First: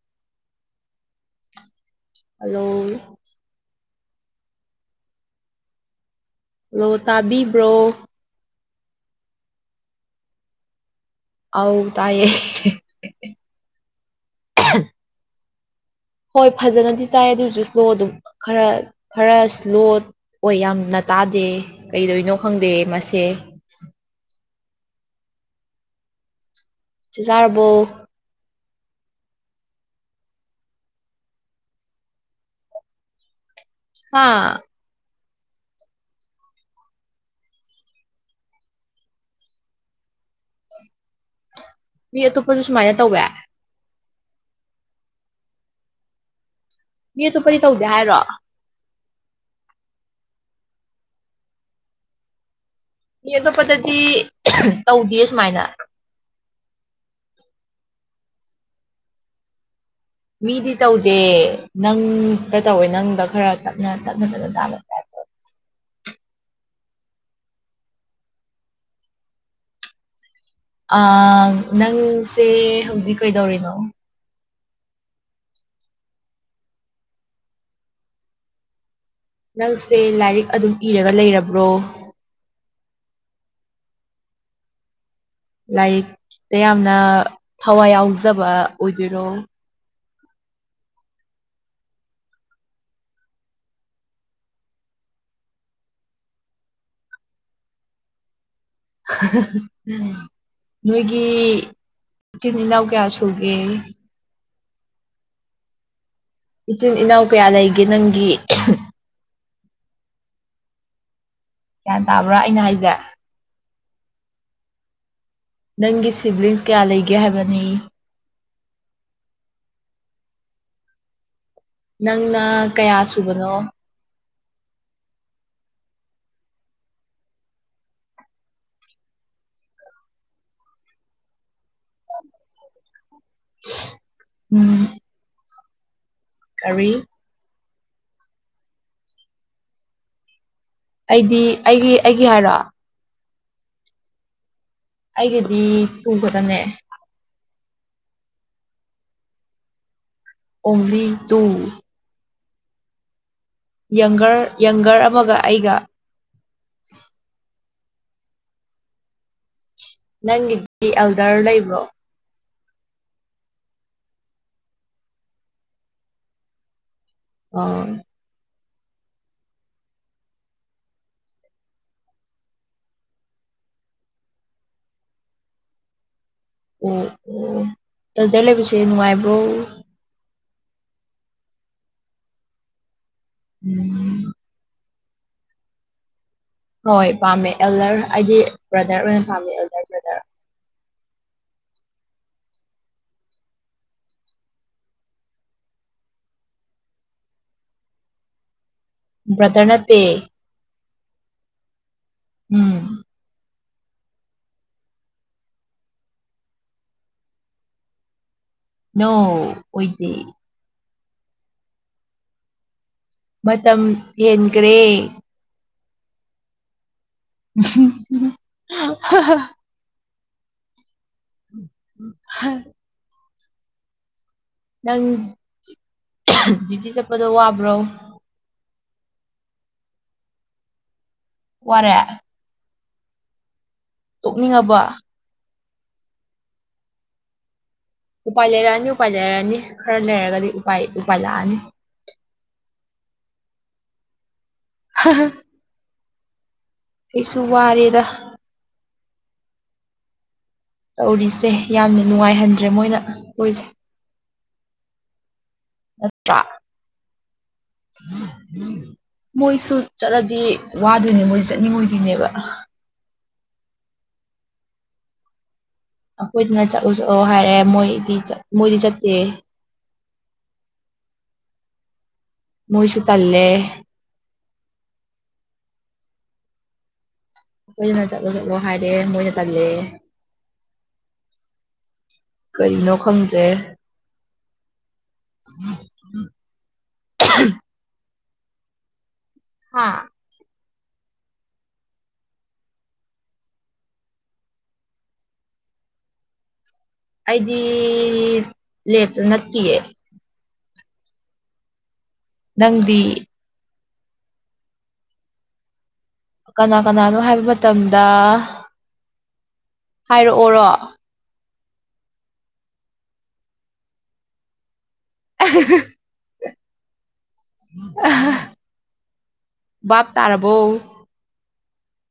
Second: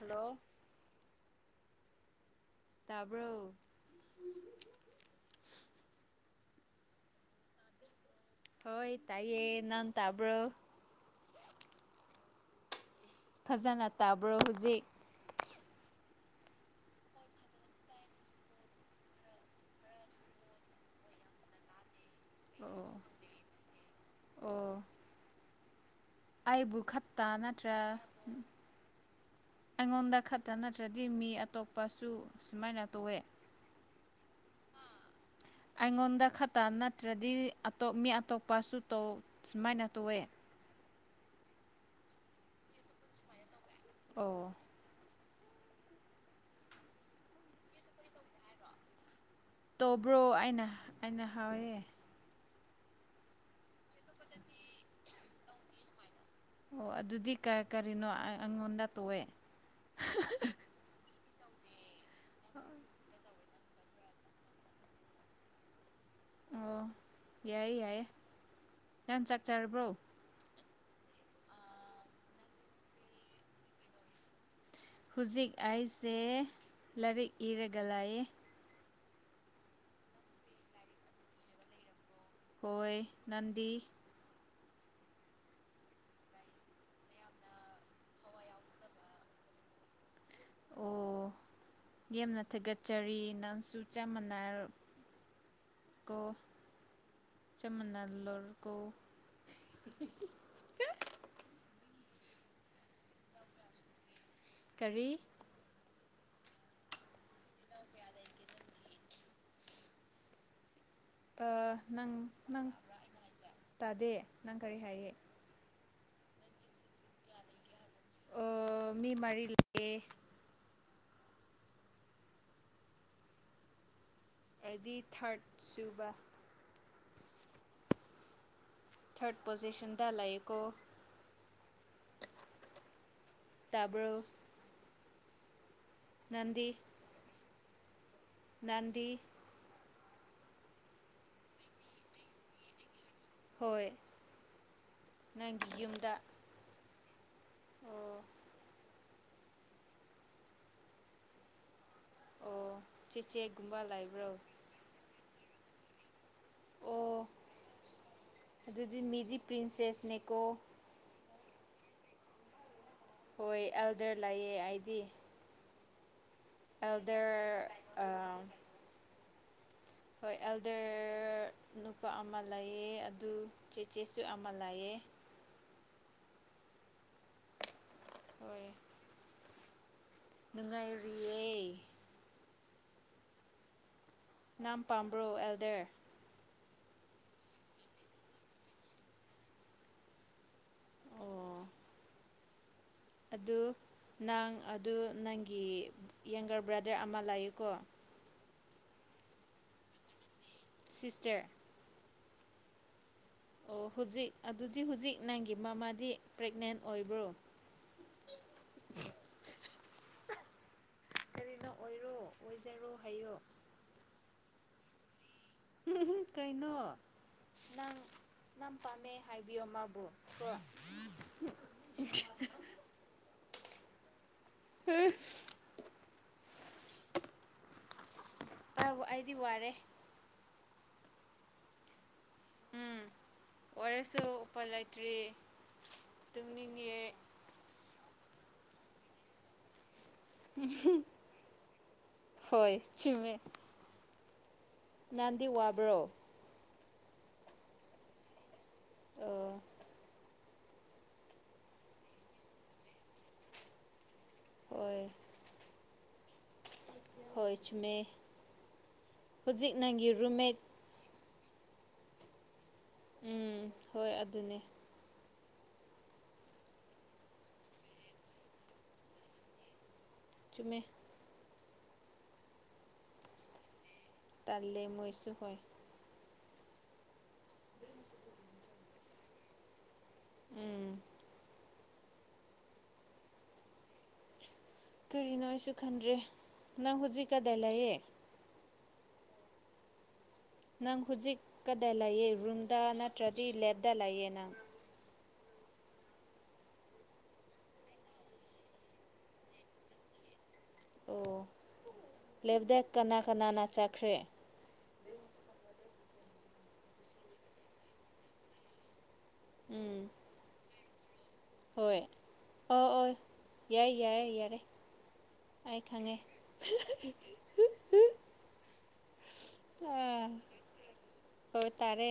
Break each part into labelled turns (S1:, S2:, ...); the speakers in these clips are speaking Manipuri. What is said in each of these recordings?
S1: ꯍꯜꯂꯣ
S2: ꯍꯜꯂꯣ
S1: ꯇꯥꯕ꯭ꯔꯣ
S2: ꯍꯜꯂꯣ ꯇꯥꯕꯤꯕ꯭ꯔꯣ
S1: ꯍꯣꯏ ꯇꯥꯏꯌꯦ ꯅꯪ ꯇꯥꯕ꯭ꯔꯣ
S2: ꯑꯥꯎ ꯇꯥꯏꯌꯦ
S1: ꯐꯖꯅ ꯇꯥꯕ꯭ꯔꯣ ꯍꯧꯖꯤꯛ
S2: ꯍꯣꯏ ꯐꯖꯅꯗꯤ ꯇꯥꯏ ꯑꯗꯨꯁꯨ ꯁꯂꯣ ꯑꯗꯨꯝ ꯈꯔ ꯈꯔ ꯏꯁ꯭ꯂꯣ ꯑꯣꯏ ꯌꯥꯝꯅ ꯇꯥꯗꯦ ꯀꯩꯗꯣꯏꯅꯣ ꯈꯪꯗꯦ
S1: ꯑꯣ
S2: ꯃꯁꯦ
S1: ꯑꯣ ꯑꯩꯕꯨ
S2: ꯆꯥꯛ
S1: ꯈꯠꯇ
S2: ꯆꯥꯔꯕꯣ
S1: ꯅꯠꯇ꯭ꯔ ꯑꯩꯉꯣꯟꯗ ꯈꯛꯇ ꯅꯠꯇ꯭ꯔꯗꯤ ꯃꯤ ꯑꯇꯣꯞꯄꯁꯨ ꯁꯨꯃꯥꯏꯅ ꯇꯧꯋꯦ
S2: ꯑ
S1: ꯍꯥꯥ ꯑꯩꯉꯣꯟꯗ ꯈꯛꯇ ꯅꯠꯇ꯭ꯔꯗꯤ ꯑꯇꯣꯞ ꯃꯤ ꯑꯇꯣꯞꯄꯁꯨꯧ ꯁꯨꯃꯥꯏꯅ ꯇꯧꯋꯦ
S2: ꯃꯤ ꯑꯇꯣꯞꯄꯁꯨ ꯁꯨꯃꯥꯏꯅ ꯇꯧꯋꯦ
S1: ꯑꯣ
S2: ꯃꯤ ꯑꯇꯣꯞꯄꯗꯤ ꯇꯧꯗꯦ ꯍꯥꯏꯔꯣ
S1: ꯇꯧꯕ꯭ꯔꯣ ꯑꯩꯅ ꯑꯩꯅ ꯍꯥꯎꯔꯦ
S2: ꯑꯦ ꯑꯇꯣꯞꯄꯗꯗꯤ ꯇꯧꯗꯦ ꯁꯨꯃꯥꯏꯅ
S1: ꯑꯣ ꯑꯗꯨꯗꯤ ꯀꯔꯤꯅꯣ ꯑꯩꯉꯣꯟꯗ ꯇꯣꯛꯑꯦ
S2: ꯃꯤꯗꯤ ꯇꯧꯗꯦ ꯅꯪꯗ ꯇꯧꯋꯦ ꯅꯪꯗ ꯈꯔ ꯇꯞꯅ ꯇꯞꯅ ꯇꯞꯅ ꯇꯥꯕ ꯇꯥꯏꯞ ꯇꯧꯋꯦ.
S1: ꯑꯣ ꯌꯥꯏꯌꯦ ꯌꯥꯏꯌꯦ ꯅꯪ ꯆꯥꯛ ꯆꯥꯔꯕ꯭ꯔꯣ
S2: ꯑꯥ ꯅꯪꯁꯦ ꯍꯧꯖꯤꯛ ꯀꯩꯗꯧꯔꯤꯅꯣ
S1: ꯍꯨꯖꯤꯛ ꯑꯩꯁꯦ ꯂꯥꯏꯔꯤꯛ ꯏꯔꯒ ꯂꯩꯏ
S2: ꯅꯪꯁꯦ ꯂꯥꯏꯔꯤꯛ ꯑꯗꯨꯝ ꯏꯔꯒ ꯂꯩꯔꯕ꯭ꯔꯣ
S1: ꯍꯣꯏ ꯅꯟꯗꯤ
S2: ꯂꯥꯏꯔꯤꯛꯇ ꯌꯥꯝꯅ ꯊꯋꯥꯏ ꯌꯥꯎꯖꯕ ꯑꯣꯏꯗꯣꯏꯔꯣ
S1: ꯑꯣ ꯌꯥꯝꯅ ꯊꯥꯒꯠꯆꯔꯤ ꯅꯪꯁꯨ ꯆꯞ ꯃꯥꯟꯅꯔ ꯀꯣ ꯆꯃꯟꯅꯜꯂꯨꯨꯔ
S2: ꯅꯣꯏꯒꯤ ꯏꯆꯤꯟ ꯏꯅꯥꯎ ꯀꯌꯥ ꯁꯨꯒꯦ
S1: ꯀꯔꯤ
S2: ꯏꯆꯤꯟ ꯏꯅꯥꯎ ꯀꯌꯥ ꯂꯩꯒꯦ ꯅꯪꯒꯤ ꯒ꯭ꯌꯥꯟ
S1: ꯅꯪ
S2: ꯇꯥꯕ꯭ꯔꯥ ꯑꯩꯅ
S1: ꯅꯪ
S2: ꯍꯥꯏꯁꯦ
S1: ꯇꯥꯗꯦ ꯅꯪ ꯀꯔꯤ ꯍꯥꯏꯌꯦ
S2: ꯅꯪꯒꯤ ꯁꯤꯕ꯭ꯂꯤꯡꯁ ꯀꯌꯥ ꯂꯩꯒꯦ ꯍꯥꯏꯕꯅꯤ
S1: ꯑꯣ ꯃꯤ ꯃꯔꯤ ꯂꯩꯑꯦ
S2: ꯅꯪꯅ ꯀꯌꯥ ꯁꯨꯕꯅꯣ
S1: ꯑꯩꯗꯤ ꯊꯔ꯭ꯠ ꯁꯨꯕ ꯊꯔꯠ ꯄꯣꯖꯤꯁꯟꯗ ꯂ ꯇꯥꯕ꯭ꯔꯣ
S2: ꯎꯝ
S1: ꯅꯪꯗꯤ
S2: ꯀꯔꯤ
S1: ꯅꯪꯗꯤ
S2: ꯑꯩꯗꯤ ꯑꯩꯒꯤ ꯑꯩꯒꯤ ꯍꯥꯏꯔꯣ
S1: ꯍꯣꯏ
S2: ꯑꯩꯒꯤꯗꯤ
S1: ꯅꯪꯒꯤ
S2: ꯇꯨ
S1: ꯌꯨꯝꯗ
S2: ꯈꯛꯇꯅꯦ
S1: ꯑꯣ
S2: ꯑꯣꯟꯂꯤ ꯇꯨ
S1: ꯆꯦꯆꯦ ꯒꯨꯝꯕ ꯂꯥꯏꯕ꯭ꯔꯣ
S2: ꯌꯪꯒꯔ ꯌꯪꯒꯔ ꯑꯃꯒ ꯑꯩꯒ
S1: ꯑꯣ ꯑꯗꯨꯗꯤ ꯃꯤꯗꯤ ꯄ꯭ꯔꯤꯟꯁꯦꯁꯅꯦꯀꯣ
S2: ꯅꯪꯒꯤꯗꯤ ꯑꯦꯜꯗꯔ ꯂꯩꯕ꯭ꯔꯣ
S1: ꯍꯣꯏ ꯑꯦꯜꯗꯔ ꯂꯩꯌꯦ ꯑꯩꯗꯤ ꯑꯦꯜꯗꯔ ꯑ ꯍꯣꯏ ꯑꯦꯜꯗꯔ ꯅꯨꯄꯥ ꯑꯃ ꯂꯩꯌꯦ ꯑꯗꯨ ꯆꯦꯆꯦꯁꯨ ꯑꯃ ꯂꯩꯌꯦ
S2: ꯑꯣ ꯑꯣ ꯑꯦꯜꯗꯔ
S1: ꯍꯣꯏ
S2: ꯂꯩꯕꯁꯦ ꯅꯨꯡꯉꯥꯏꯕ꯭ꯔꯣ
S1: ꯅꯨꯡꯉꯥꯏꯔꯤꯌꯦ
S2: ꯎꯝ
S1: ꯅꯪ ꯄꯥꯝꯕ꯭ꯔꯣ ꯑꯦꯜꯗꯔ
S2: ꯍꯣꯏ ꯄꯥꯝꯃꯦ ꯑꯦꯜꯗꯔ ꯍꯥꯏꯗꯤ ꯕ꯭ꯔꯗꯔ ꯑꯣꯏꯅ ꯄꯥꯝꯃꯦ ꯑꯦꯜꯗꯔ ꯕ꯭ꯔꯗꯔ
S1: ꯑꯣ ꯑꯗꯨ ꯅꯪ ꯑꯗꯨ ꯅꯪꯒꯤ ꯌꯪꯒꯔ ꯕ꯭ꯔꯗꯔ ꯑꯃ ꯂꯥꯛꯑꯀꯣ
S2: ꯭ꯕꯔꯗꯔ ꯅꯠꯇꯦ
S1: ꯁꯤꯁꯇꯔ
S2: ꯎꯝ
S1: ꯑꯣ ꯍꯧꯖꯤꯛ ꯑꯗꯨꯗꯤ ꯍꯧꯖꯤꯛ ꯅꯪꯒꯤ ꯃꯃꯥꯗꯤ ꯄ꯭ꯔꯦꯒꯅꯦꯟ ꯑꯣꯏꯕ꯭ꯔꯣ
S2: ꯅꯣ ꯑꯣꯏꯗꯦ
S1: ꯀꯔꯤꯅꯣ ꯑꯣꯏꯔꯣ ꯑꯣꯏꯖꯔꯣ ꯍꯥꯏꯌꯣ
S2: ꯃꯇꯝ ꯍꯦꯟꯒ꯭ꯔꯦ
S1: ꯀꯩꯅꯣ ꯅꯪ ꯅꯪ ꯄꯥꯝꯃꯦ ꯍꯥꯏꯕꯤꯌꯣ ꯃꯥꯕꯨ ꯑ
S2: [unintelligible] ꯅꯪ ꯗ꯭ꯌꯨꯇꯤ ꯆꯠꯄꯗꯣ ꯋꯥꯕ꯭ꯔꯣ
S1: ꯑꯧ ꯑꯩꯗꯤ ꯋꯥꯔꯦ
S2: ꯋꯥꯔꯦ
S1: ꯑꯣꯏꯔꯁꯨ ꯎꯄꯥꯢ
S2: ꯇꯣꯛꯅꯤꯡꯉꯕꯣ
S1: ꯂꯩꯇ꯭ꯔꯤ ꯇꯨꯝꯅꯤꯡꯂꯦ
S2: ꯎꯄꯥꯏ ꯂꯩꯔꯛꯑꯅꯤ ꯎꯄꯥꯏ ꯂꯩꯔꯛꯑꯅꯤ ꯈꯔ ꯂꯩꯔꯒꯗꯤ ꯎꯄꯥꯏ ꯎꯄꯥꯏ ꯂꯥꯛꯑꯅꯤ
S1: ꯍꯣꯏ ꯆꯨꯝꯃꯦ ꯅꯪꯗꯤ ꯋꯥꯕ꯭ꯔꯣ
S2: ꯑꯩꯁꯨ ꯋꯥꯔꯦꯗ
S1: ꯑꯣ
S2: ꯇꯧꯔꯤꯁꯦ ꯌꯥꯝꯅ ꯅꯨꯡꯉꯥꯏꯍꯟꯗ꯭ꯔꯦ ꯃꯣꯏꯅ ꯈꯣꯏꯁꯦ
S1: ꯍꯣꯏ
S2: ꯅꯠꯇ
S1: ꯍꯣꯏ ꯆꯨꯝꯃꯦ ꯍꯧꯖꯤꯛ
S2: ꯃꯣꯏꯁꯨ
S1: ꯅꯪꯒꯤ
S2: ꯆꯠꯂꯗꯤ
S1: ꯔꯨꯝꯃꯦꯠ
S2: ꯋꯥꯗꯣꯏꯅꯦ ꯃꯣꯏ ꯆꯠꯅꯤꯡꯉꯣꯏꯗꯣꯏꯅꯦꯕ
S1: ꯎꯝ ꯍꯣꯏ ꯑꯗꯨꯅꯦ
S2: ꯑꯩꯈꯣꯏꯗꯅ ꯆꯠꯂꯨ ꯆꯠꯂꯎ ꯍꯥꯏꯔꯦ ꯃꯣꯏꯗꯤ ꯃꯣꯏꯗꯤ ꯆꯠꯇꯦ
S1: ꯆꯨꯝꯃꯦ
S2: ꯃꯣꯏꯁꯨ ꯊꯜꯂꯦ
S1: ꯇꯥꯩꯂꯣ ꯃꯣꯏꯁꯨꯈꯣꯏ
S2: ꯑꯩꯈꯣꯏꯁꯤꯅ ꯆꯠꯂꯣ ꯆꯠꯂꯣ ꯍꯥꯏꯔꯦ ꯃꯣꯏꯅ ꯇꯜꯂꯦ
S1: ꯎꯝ
S2: ꯀꯔꯤꯅꯣ ꯈꯪꯗ꯭ꯔꯦ
S1: ꯀꯔꯤꯅꯣ ꯑꯩꯁꯨ ꯈꯟꯗ꯭ꯔꯦ ꯅꯪ ꯍꯧꯖꯤꯛ ꯀꯗꯥꯏ ꯂꯥꯛꯑꯦ
S2: ꯍꯥ
S1: ꯅꯪ ꯍꯧꯖꯤꯛꯀꯗ ꯂꯩꯌꯦ ꯔꯨꯝꯗ ꯅꯠꯇ꯭ꯔꯗꯤ ꯂꯦꯞꯇ ꯂꯩꯑ ꯅꯪ
S2: ꯑꯩꯗꯤ ꯂꯦꯞꯇ ꯅꯠꯇꯦꯌꯦ
S1: ꯑꯣ ꯂꯦꯞꯗꯦꯛ
S2: ꯅꯪꯗꯤ
S1: ꯀꯅꯥ ꯀꯅꯥꯅ ꯆꯥꯈ꯭ꯔꯦ
S2: ꯀꯅꯥ ꯀꯅꯥꯅꯣ ꯍꯥꯏꯕ ꯃꯇꯝꯗ
S1: ꯎꯝ
S2: ꯍꯥꯏꯔꯛꯑꯣꯔꯣ
S1: ꯍꯣꯏ ꯑ ꯑꯣ ꯌꯥꯏ ꯌꯥꯔꯦ ꯌꯥꯔꯦ ꯑꯩ ꯈꯪꯉꯦ [unintelligible]
S2: ꯕꯥꯞ
S1: ꯑꯥ
S2: ꯇꯥꯔꯕꯣ
S1: ꯍꯣꯏ ꯇꯥꯔꯦ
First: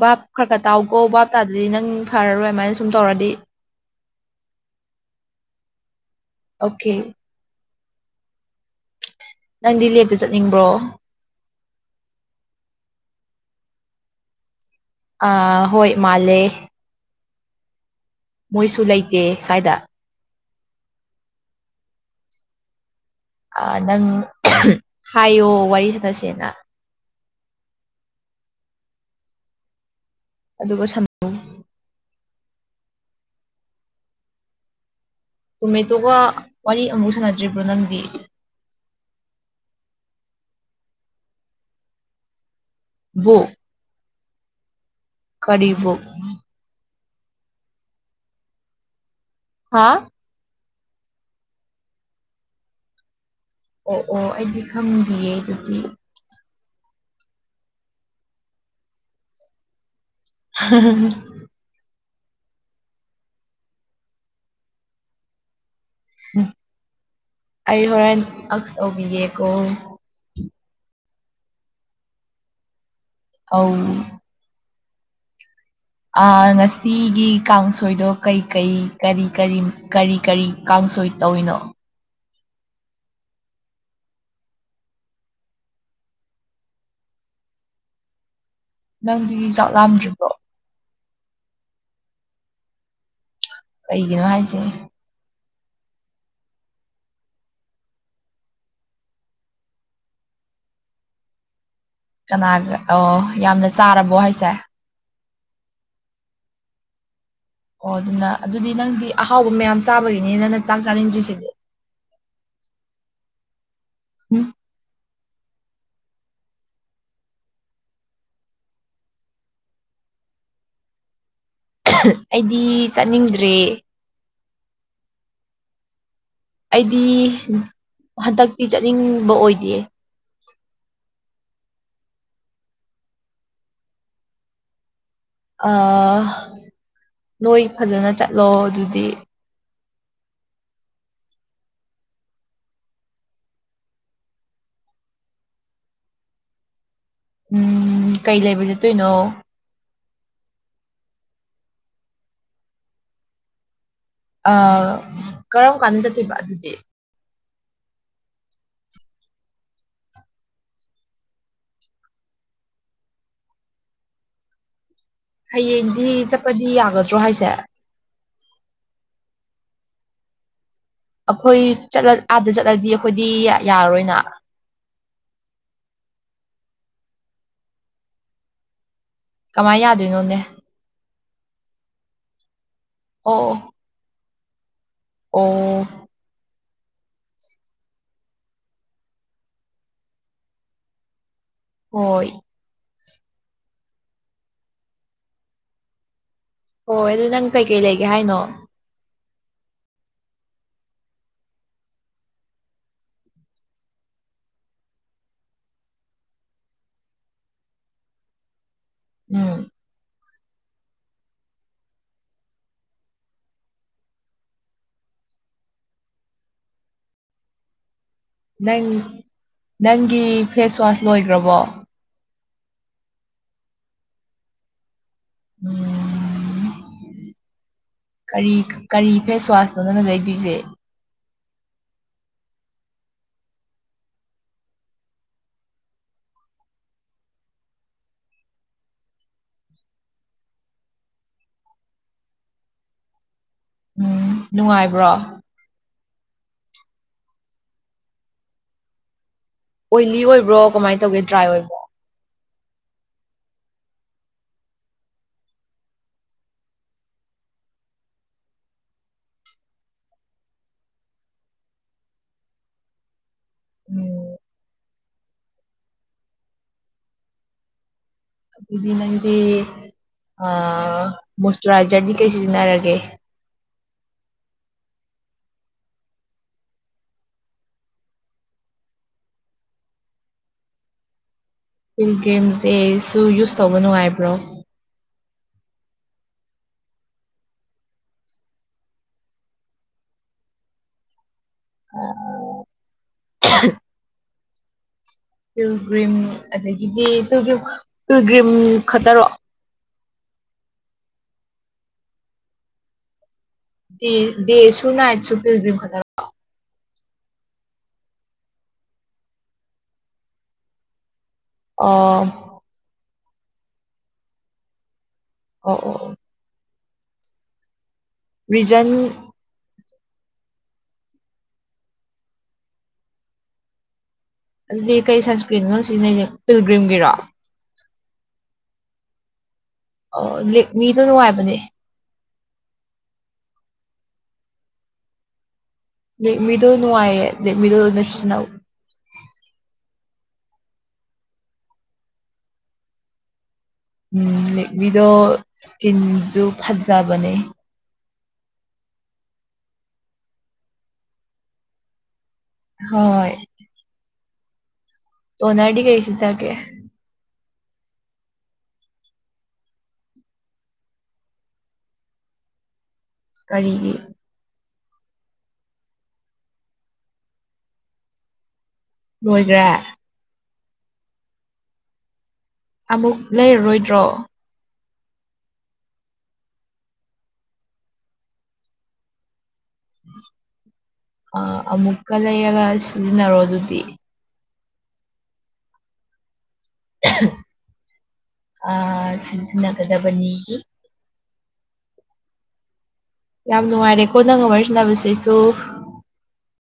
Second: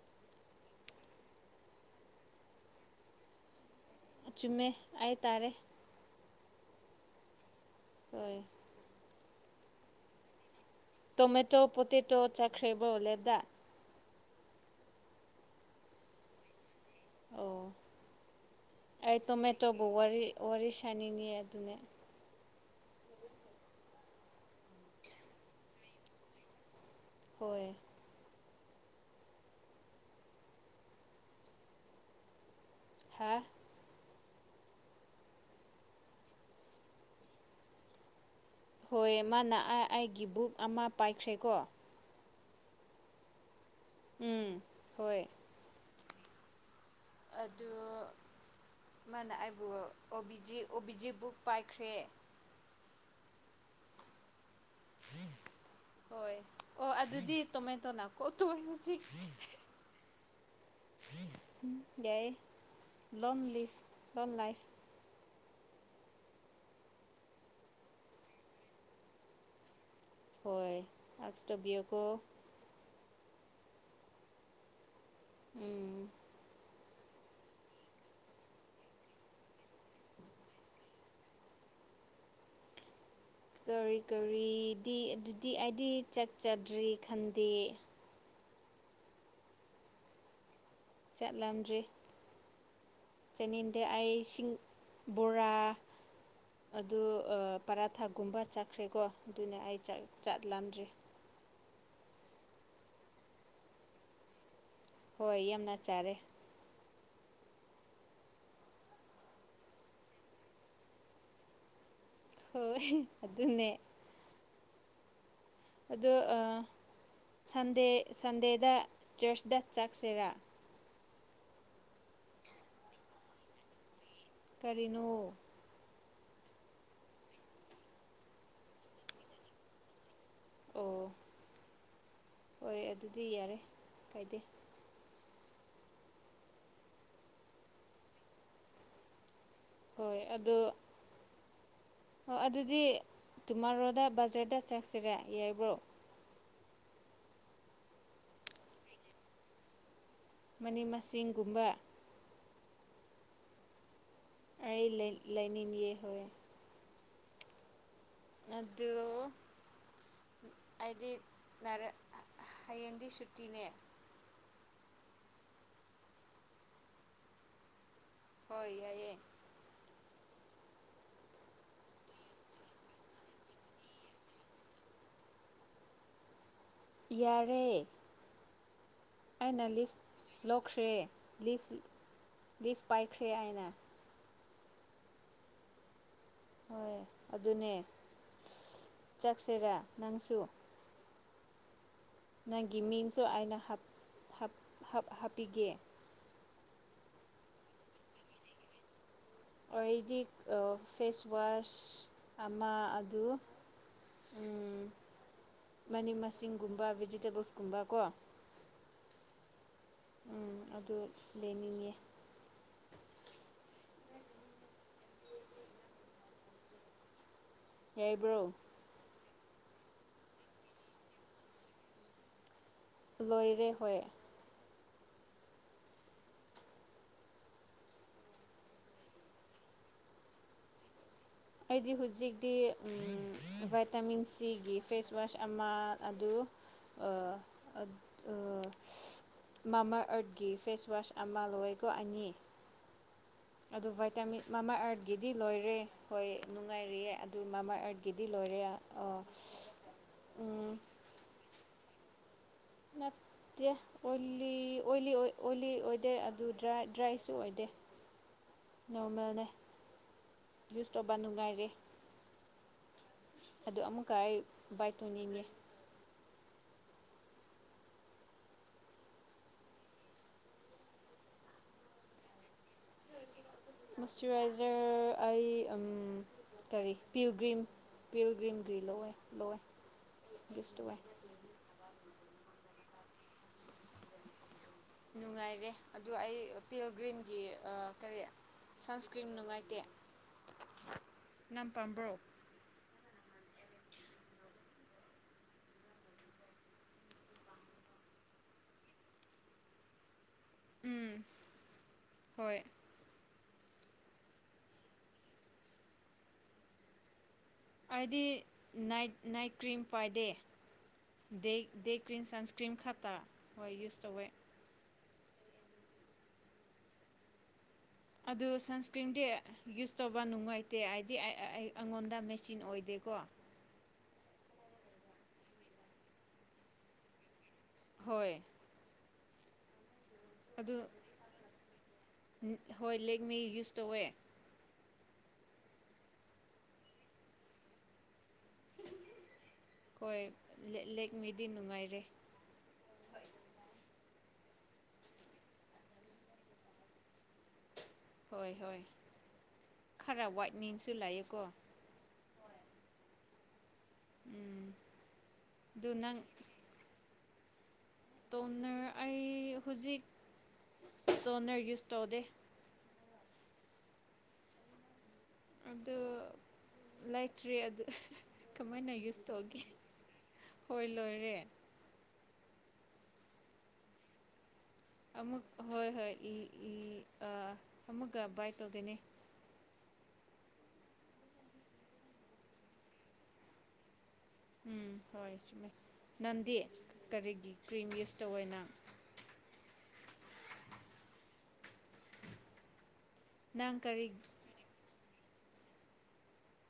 S2: ꯕꯥꯞ ꯈꯔ ꯈꯔ ꯇꯥꯎꯈꯣ ꯕꯥꯞ ꯇꯥꯗꯗꯤ ꯅꯪ ꯐꯔꯔꯣꯏ ꯑꯗꯨꯃꯥꯏꯅ ꯁꯨꯝ ꯇꯧꯔꯗꯤ
S1: ꯆꯨꯝꯃꯦ ꯍꯥꯏꯇꯥꯔꯦ
S2: ꯑꯣꯀꯦ
S1: ꯍꯣꯏ
S2: ꯅꯪꯗꯤ ꯂꯦꯞꯇ ꯆꯠꯅꯤꯡꯕ꯭ꯔꯣ
S1: ꯇꯣꯃꯦꯇꯣ ꯄꯣꯇꯦꯇꯣ ꯆꯥꯈ꯭ꯔꯦꯕ꯭ꯔꯣ ꯂꯦꯞꯗꯥ
S2: ꯑ ꯍꯣꯏ ꯃꯥꯂꯦ
S1: ꯑꯣ
S2: ꯃꯣꯏꯁꯨ
S1: ꯑꯩ
S2: ꯂꯩꯇꯦ ꯁ꯭ꯋꯥꯏꯗ
S1: ꯇꯣꯃꯦꯇꯣꯕꯨ ꯋꯥꯔꯤ ꯁꯥꯅꯤꯡꯅꯤ ꯑꯗꯨꯅꯦ
S2: ꯅꯪ ꯍꯥꯏꯌꯣ ꯋꯥꯔꯤ ꯁꯅꯁꯦꯅ
S1: ꯍꯣꯏ
S2: ꯑꯗꯨꯒ
S1: ꯍꯥ
S2: ꯇꯣꯃꯦꯇꯣꯒ ꯋꯥꯔꯤ ꯑꯃꯨꯛ ꯁꯥꯟꯅꯗ꯭ꯔꯤꯕ꯭ꯔꯣ ꯅꯪꯗꯤ
S1: ꯍꯣꯏ ꯃꯥꯅ ꯑꯩꯒꯤ ꯕꯨꯛ ꯑꯃ ꯄꯥꯏꯈ꯭ꯔꯦꯀꯣ
S2: ꯕꯨ
S1: ꯎꯝ ꯍꯣꯏ
S2: ꯀꯔꯤꯕꯨ
S1: ꯑꯗꯨ ꯃꯥꯅ ꯑꯩꯕꯨ
S2: ꯍꯥ
S1: ꯑꯣ ꯕꯤꯖꯤ ꯕꯨꯛ ꯄꯥꯏꯈ꯭ꯔꯦ
S2: ꯑꯣ ꯑꯣ ꯑꯩꯗꯤ ꯈꯪꯗꯌꯦ ꯑꯗꯨꯗꯤ
S1: ꯍꯣꯏ ꯑꯣ ꯑꯗꯨꯗꯤ ꯇꯣꯃꯦꯟ ꯇꯣꯅ ꯀꯣ ꯇ ꯍꯧꯖꯤꯛ ꯌꯥꯏ ꯂꯣꯟ ꯂꯤꯐ ꯂꯣꯟ ꯂꯥꯏꯐ
S2: ꯎ ꯑꯩ ꯍꯣꯔꯦꯟ ꯑꯁ ꯑꯣꯕꯤꯌꯦꯀꯣ
S1: ꯍꯣꯏ ꯑꯁꯇꯧꯕꯤꯌꯣ ꯀꯧ
S2: ꯑꯧ
S1: ꯎꯝ
S2: ꯉꯁꯤꯒꯤ ꯀꯥꯡꯁꯣꯏꯗꯣ ꯀꯩ ꯀꯩ ꯀꯔꯤ ꯀꯔꯤ ꯀꯔꯤ ꯀꯔꯤ ꯀꯥꯡꯁꯣꯏ ꯇꯧꯅꯣ
S1: ꯀꯔꯤ ꯀꯔꯤꯗꯤ ꯑꯗꯨꯗꯤ ꯑꯩꯗꯤ ꯆꯠꯆꯗ꯭ꯔꯤ ꯈꯟꯗꯦ
S2: ꯅꯪꯗꯤꯗꯤ ꯆꯥꯛ ꯂꯥꯝꯗ꯭ꯔꯤꯕ꯭ꯔꯣ
S1: ꯆꯠꯂꯝꯗ꯭ꯔꯤ ꯆꯠꯅꯤꯡꯗꯦ ꯑꯩ
S2: ꯀꯩꯒꯤꯅꯣ
S1: ꯁꯤꯡ
S2: ꯍꯥꯏꯁꯦ
S1: ꯕꯣꯔꯥ ꯑꯗꯨ ꯑ ꯄꯥꯔꯥꯊꯥꯒꯨꯝꯕ ꯆꯠꯈ꯭ꯔꯦꯀꯣ ꯑꯗꯨꯅ ꯑꯩ ꯆꯥꯛ ꯆꯥꯛꯂꯥꯝꯗ꯭ꯔꯦ
S2: ꯀꯅꯥꯒ ꯑꯣ ꯌꯥꯝꯅ ꯆꯥꯔꯕꯣ ꯍꯥꯏꯁꯦ
S1: ꯍꯣꯏ ꯌꯥꯝꯅ ꯆꯥꯔꯦ
S2: ꯑꯣ ꯑꯗꯨꯅ ꯑꯗꯨꯗꯤ ꯅꯪꯗꯤ ꯑꯍꯥꯎꯕ ꯃꯌꯥꯝ ꯆꯥꯕꯒꯤꯅꯤꯅ ꯅꯪ ꯆꯥꯛ ꯆꯥꯅꯤꯡꯗ꯭ꯔꯤꯁꯤꯗꯤ
S1: ꯍꯣꯏ ꯑꯗꯨꯅꯦ
S2: ꯎꯝ
S1: ꯑꯗꯣ ꯑ ꯁꯟꯗꯦ ꯁꯟꯗꯦꯗ ꯆꯔꯆꯇ ꯆꯠꯁꯤꯔꯥ
S2: ꯑꯩꯗꯤ ꯆꯠꯅꯤꯡꯗ꯭ꯔꯦ
S1: ꯀꯔꯤꯅꯣ
S2: ꯑꯩꯗꯤ ꯍꯟꯗꯛꯇꯤ ꯆꯠꯅꯤꯡꯕ ꯑꯣꯏꯗꯦ
S1: ꯑꯣ ꯍꯣꯏ ꯑꯗꯨꯗꯤ ꯌꯥꯔꯦ ꯀꯥꯏꯗꯦ
S2: ꯑ ꯅꯣꯏ ꯐꯖꯅ ꯆꯠꯂꯣ ꯑꯗꯨꯗꯤ
S1: ꯍꯣꯏ ꯑꯗꯣ ꯍꯣ ꯑꯗꯨꯗꯤ ꯇꯨꯃꯥꯔꯣꯗ ꯕꯖꯔꯗ ꯆꯠꯁꯤꯔꯦ ꯌꯥꯏꯕ꯭ꯔꯣ
S2: ꯎꯝ ꯀꯩ ꯂꯩꯕ ꯆꯠꯇꯣꯏꯅꯣ
S1: ꯃꯅꯤ ꯃꯁꯤꯡꯒꯨꯝꯕ
S2: ꯑ
S1: ꯑꯩ
S2: ꯀꯔꯝ
S1: ꯂꯩꯅꯤꯡꯉꯦ
S2: ꯀꯥꯟꯗ
S1: ꯍꯣꯏ
S2: ꯆꯠꯇꯣꯏꯕ ꯑꯗꯨꯗꯤ
S1: ꯑꯗꯨ ꯑꯩꯗꯤ ꯅꯔꯛ ꯍꯌꯦꯡꯗꯤ ꯁꯨꯇꯤꯅꯦ
S2: ꯍꯌꯦꯡꯗꯤ ꯆꯠꯄꯗꯤ ꯌꯥꯒꯗ꯭ꯔꯣ ꯍꯥꯏꯁꯦ
S1: ꯍꯣꯏ ꯌꯥꯏꯑꯦ
S2: ꯑꯩꯈꯣꯏꯠ ꯆꯠꯂ ꯑꯥꯗ ꯆꯠꯂꯗꯤ ꯑꯩꯈꯣꯏꯗꯤ ꯌꯥꯔꯔꯣꯏꯅ
S1: ꯌꯥꯔꯦ ꯑꯩꯅ
S2: ꯀꯃꯥꯏ
S1: ꯂꯤꯐ
S2: ꯌꯥꯗꯣꯏꯅꯣꯅꯦ
S1: ꯂꯧꯈ꯭ꯔꯦ ꯂꯤꯐ ꯂꯤꯐ ꯄꯥꯏꯈ꯭ꯔꯦ
S2: ꯑꯣ
S1: ꯑꯩꯅ
S2: ꯑꯣ
S1: ꯍꯣꯏ ꯑꯗꯨꯅꯦ ꯆꯠꯁꯤꯔꯥ ꯅꯪꯁꯨ
S2: ꯍꯣꯏ
S1: ꯅꯪꯒꯤ ꯃꯤꯡꯁꯨ ꯑꯩꯅ ꯍꯥꯞ ꯍꯥꯞ ꯍꯥꯞ ꯍꯥꯞꯄꯤꯒꯦ
S2: ꯍꯣꯏ ꯑꯗꯨ ꯅꯪ ꯀꯩꯀꯩ ꯂꯩꯒꯦ ꯍꯥꯏꯅꯣ
S1: ꯑꯣꯏꯗꯤꯛ ꯑ ꯐꯦꯁ ꯋꯥꯁ ꯑꯃ ꯑꯗꯨ ꯎꯝ ꯃꯅꯤꯡ ꯃꯁꯤꯡꯒꯨꯝꯕ ꯚꯦꯖꯤꯇꯦꯕꯜꯁꯀꯨꯝꯕ ꯀꯣ
S2: ꯎꯝ
S1: ꯎꯝ ꯑꯗꯨ ꯂꯩꯅꯤꯡꯉꯦ ꯌꯥꯏꯕ꯭ꯔꯣ
S2: ꯅꯪ ꯅꯪꯒꯤ ꯐꯦꯁꯋꯥꯁ ꯂꯣꯏꯒ꯭ꯔꯕꯣ
S1: ꯂꯣꯏꯔꯦ ꯍꯣꯏ
S2: ꯎꯝ ꯀꯔꯤ ꯀꯔꯤ ꯐꯦꯁ ꯋꯥꯁꯅꯣ ꯅꯪꯅ ꯂꯩꯗꯣꯏꯖꯦ
S1: ꯑꯩꯗꯤ ꯍꯨꯖꯤꯛꯇꯤ ꯎꯝ ꯚꯥꯏꯇꯥꯃꯤꯟ ꯁꯤꯒꯤ ꯐꯦꯁ ꯋꯥꯁ ꯑꯃ ꯑꯗꯨ ꯑ ꯑ ꯑ ꯃꯥꯃꯥꯑꯔꯠꯀꯤ ꯐꯦꯁꯋꯥꯁ ꯑꯃ ꯂꯣꯏꯀꯣ ꯑꯅꯤ ꯑꯗꯨ ꯚꯥꯏꯇꯥꯃꯤꯟ
S2: ꯎꯝ
S1: ꯃꯃꯥꯑꯥꯔꯠꯒꯤꯗꯤ
S2: ꯅꯨꯡꯉꯥꯏꯕ꯭ꯔꯣ
S1: ꯂꯣꯏꯔꯦ ꯍꯣꯏ ꯅꯨꯡꯉꯥꯏꯔꯤꯑꯦ ꯑꯗꯨ ꯃꯃꯥꯑꯥꯔꯠꯀꯤꯗꯤ ꯂꯣꯏꯔꯦ ꯑꯣ
S2: ꯑꯣꯏꯂꯤ ꯑꯣꯏꯕ꯭ꯔꯣ ꯀꯃꯥꯏ ꯇꯧꯒꯦ ꯗ꯭ꯔꯥꯏ ꯑꯣꯏꯕ꯭ꯔꯣ
S1: ꯅꯠ ꯇꯦ ꯑꯣꯜꯂꯤ ꯑꯣꯏꯂꯤ ꯑꯣꯏ ꯑꯣꯏꯂꯤ ꯑꯣꯏꯗꯦ ꯑꯗꯨ ꯗ꯭ꯔꯥꯏ ꯗ꯭ꯔꯥꯏꯁꯨ ꯑꯣꯏꯗꯦ ꯅꯣꯔꯃꯦꯜꯅꯦ ꯌꯨꯁ ꯇꯧꯕ ꯅꯨꯡꯉꯥꯏꯔꯦ ꯑꯗꯨ ꯑꯃꯨꯛꯀ ꯑꯩ
S2: ꯎꯝ
S1: ꯕꯥꯏ ꯇꯧꯅꯤꯡꯉꯦ
S2: ꯑꯗꯨꯗꯤ ꯅꯪꯗꯤ ꯑ ꯃꯣꯏꯆꯔꯥꯏꯖꯔꯗꯤ ꯀꯩ ꯁꯤꯖꯤꯟꯅꯔꯒꯦ
S1: ꯃꯣꯏꯁꯆꯔꯥꯏꯖꯔ ꯑꯩ ꯎꯝ ꯀꯔꯤ ꯄꯤꯜꯒ꯭ꯔꯤꯝ ꯄꯤꯜꯒ꯭ꯔꯤꯝꯒꯤ ꯂꯧꯋꯦ ꯂꯧꯋꯦ ꯌꯨꯁ ꯇꯧꯋꯦ
S2: ꯄꯤꯜꯒ꯭ꯔꯤꯝꯁꯦ ꯁꯨ ꯌꯨꯁ ꯇꯧꯕ ꯅꯨꯡꯉꯥꯏꯕ꯭ꯔꯣ
S1: ꯅꯨꯡꯉꯥꯏꯔꯦ ꯑꯗꯨ ꯑꯩ ꯄꯤꯜꯒ꯭ꯔꯤꯝꯒꯤ ꯑꯥ ꯀꯔꯤ ꯁꯟꯁꯀ꯭ꯔꯤꯟ ꯅꯨꯡꯉꯥꯏꯇꯦ ꯅꯪ ꯄꯥꯝꯕ꯭ꯔꯣ
S2: ꯄꯤꯜꯒ꯭ꯔꯤꯝ ꯑꯗꯒꯤꯗꯤ ꯄꯤꯜꯒꯔꯤꯝ ꯄꯤꯜꯒ꯭ꯔꯤꯝ ꯈꯛꯇꯔꯣ
S1: ꯎꯝ ꯍꯣꯏ
S2: ꯗꯦꯁꯨꯨ ꯅꯥꯥꯏꯠꯁꯨꯨ ꯄꯤꯜꯒꯔꯤꯝ ꯈꯛꯇꯂꯣ
S1: ꯑꯩꯗꯤ ꯅꯥꯏꯠ ꯅꯥꯏꯠ ꯀ꯭ꯔꯤꯝ ꯄꯥꯏꯗꯦ ꯗꯦ ꯗꯦ ꯀ꯭ꯔꯤꯝ ꯁꯟꯁꯀ
S2: ꯑꯣ
S1: ꯀ꯭ꯔꯤꯝ ꯈꯛꯇ ꯍꯣꯏ ꯌꯨꯁ ꯇꯧꯋꯦ
S2: ꯑꯣ ꯑꯣ ꯑꯣ
S1: ꯑꯗꯨ
S2: ꯔꯤꯖꯟ
S1: ꯁꯟꯁꯀ꯭ꯔꯤꯟ ꯗꯤ ꯌꯨꯁ ꯇꯧꯕ ꯅꯨꯡꯉꯥꯏꯇꯦ ꯍꯥꯏꯗꯤ ꯑꯩ ꯑꯩꯉꯣꯟꯗ ꯃꯦꯆꯤꯟ ꯑꯣꯏꯗꯦꯀꯣ
S2: ꯑꯗꯨꯗꯤ ꯀꯩ ꯁꯟꯁꯀ꯭ꯔꯤꯟꯅꯣ ꯅꯪ ꯁꯤꯖꯤꯟꯅꯩꯁꯦ ꯄꯤꯜꯒ꯭ꯔꯤꯝꯒꯤꯔꯣ
S1: ꯍꯣꯏ
S2: ꯑꯣ
S1: ꯑꯗꯨ
S2: ꯂꯦꯛꯃꯤꯗꯣ ꯅꯨꯡꯉꯥꯏꯕꯅꯦ
S1: ꯍꯣꯏ ꯂꯦꯛꯃꯤ ꯌꯨꯁ ꯇꯧꯋꯦ
S2: ꯂꯦꯛꯃꯤꯗꯣ ꯅꯨꯡꯉꯥꯏꯌꯦ ꯂꯦꯛꯃꯤꯗꯣ ꯑꯣꯏꯅ ꯁꯤꯅꯧ
S1: ꯍꯣꯏ ꯂꯦꯛꯃꯤꯗꯤ ꯅꯨꯡꯉꯥꯏꯔꯦ
S2: ꯎꯝ ꯂꯤꯛꯕꯤꯗꯣ ꯏꯁꯀꯤꯟꯁꯨ ꯐꯖꯕꯅꯦ
S1: ꯍꯣꯏ ꯍꯣꯏ ꯈꯔ ꯋꯥꯏꯠꯅꯤꯡꯁꯨ ꯂꯩꯑꯦꯀꯣ
S2: ꯍꯣꯏ
S1: ꯎꯝ
S2: ꯇꯣꯅꯔꯗꯤ ꯀꯩ ꯁꯤꯅꯒꯦ
S1: ꯇꯣꯅꯔ ꯑꯩ ꯍꯧꯖꯤꯛ ꯇꯣꯅꯔ ꯌꯨꯁ ꯇꯧꯗꯦ
S2: ꯀꯔꯤꯒꯤ
S1: ꯑꯗꯨ ꯂꯩꯇ꯭ꯔꯤ ꯑꯗꯨ ꯀꯃꯥꯏꯅ ꯌꯨꯁ ꯇꯧꯒꯦ
S2: ꯂꯣꯏꯒ꯭ꯔꯦ
S1: ꯍꯣꯏ ꯂꯣꯏꯔꯦ
S2: ꯑꯃꯨꯛ ꯂꯩꯔꯔꯣꯏꯗ꯭ꯔꯣ
S1: ꯑꯃꯛ ꯍꯣꯏ ꯍꯣꯏ ꯂꯤ ꯂꯤ ꯑ ꯑꯃꯨꯛꯀ ꯕꯥꯏ ꯇꯧꯗꯣꯏꯅꯦ
S2: ꯑ ꯑꯃꯨꯛꯀ ꯂꯩꯔꯒ ꯁꯤꯖꯤꯟꯅꯔꯣ ꯑꯗꯨꯗꯤ
S1: ꯎꯝ ꯍꯣꯏ ꯆꯨꯝꯃꯦ ꯅꯪꯗꯤ ꯀꯔꯤꯒꯤ ꯀ꯭ꯔꯤꯝ ꯌꯨꯁ ꯇꯧꯋꯦ ꯅꯪ
S2: ꯈꯟꯅꯒꯗꯕꯅꯤ ꯌꯥꯝ
S1: ꯅꯪ ꯀꯔꯤ
S2: ꯅꯨꯡꯉꯥꯏꯔꯦꯀꯣ ꯅꯪꯒ ꯋꯥꯔꯤ ꯁꯥꯟꯕꯁꯤꯁꯨ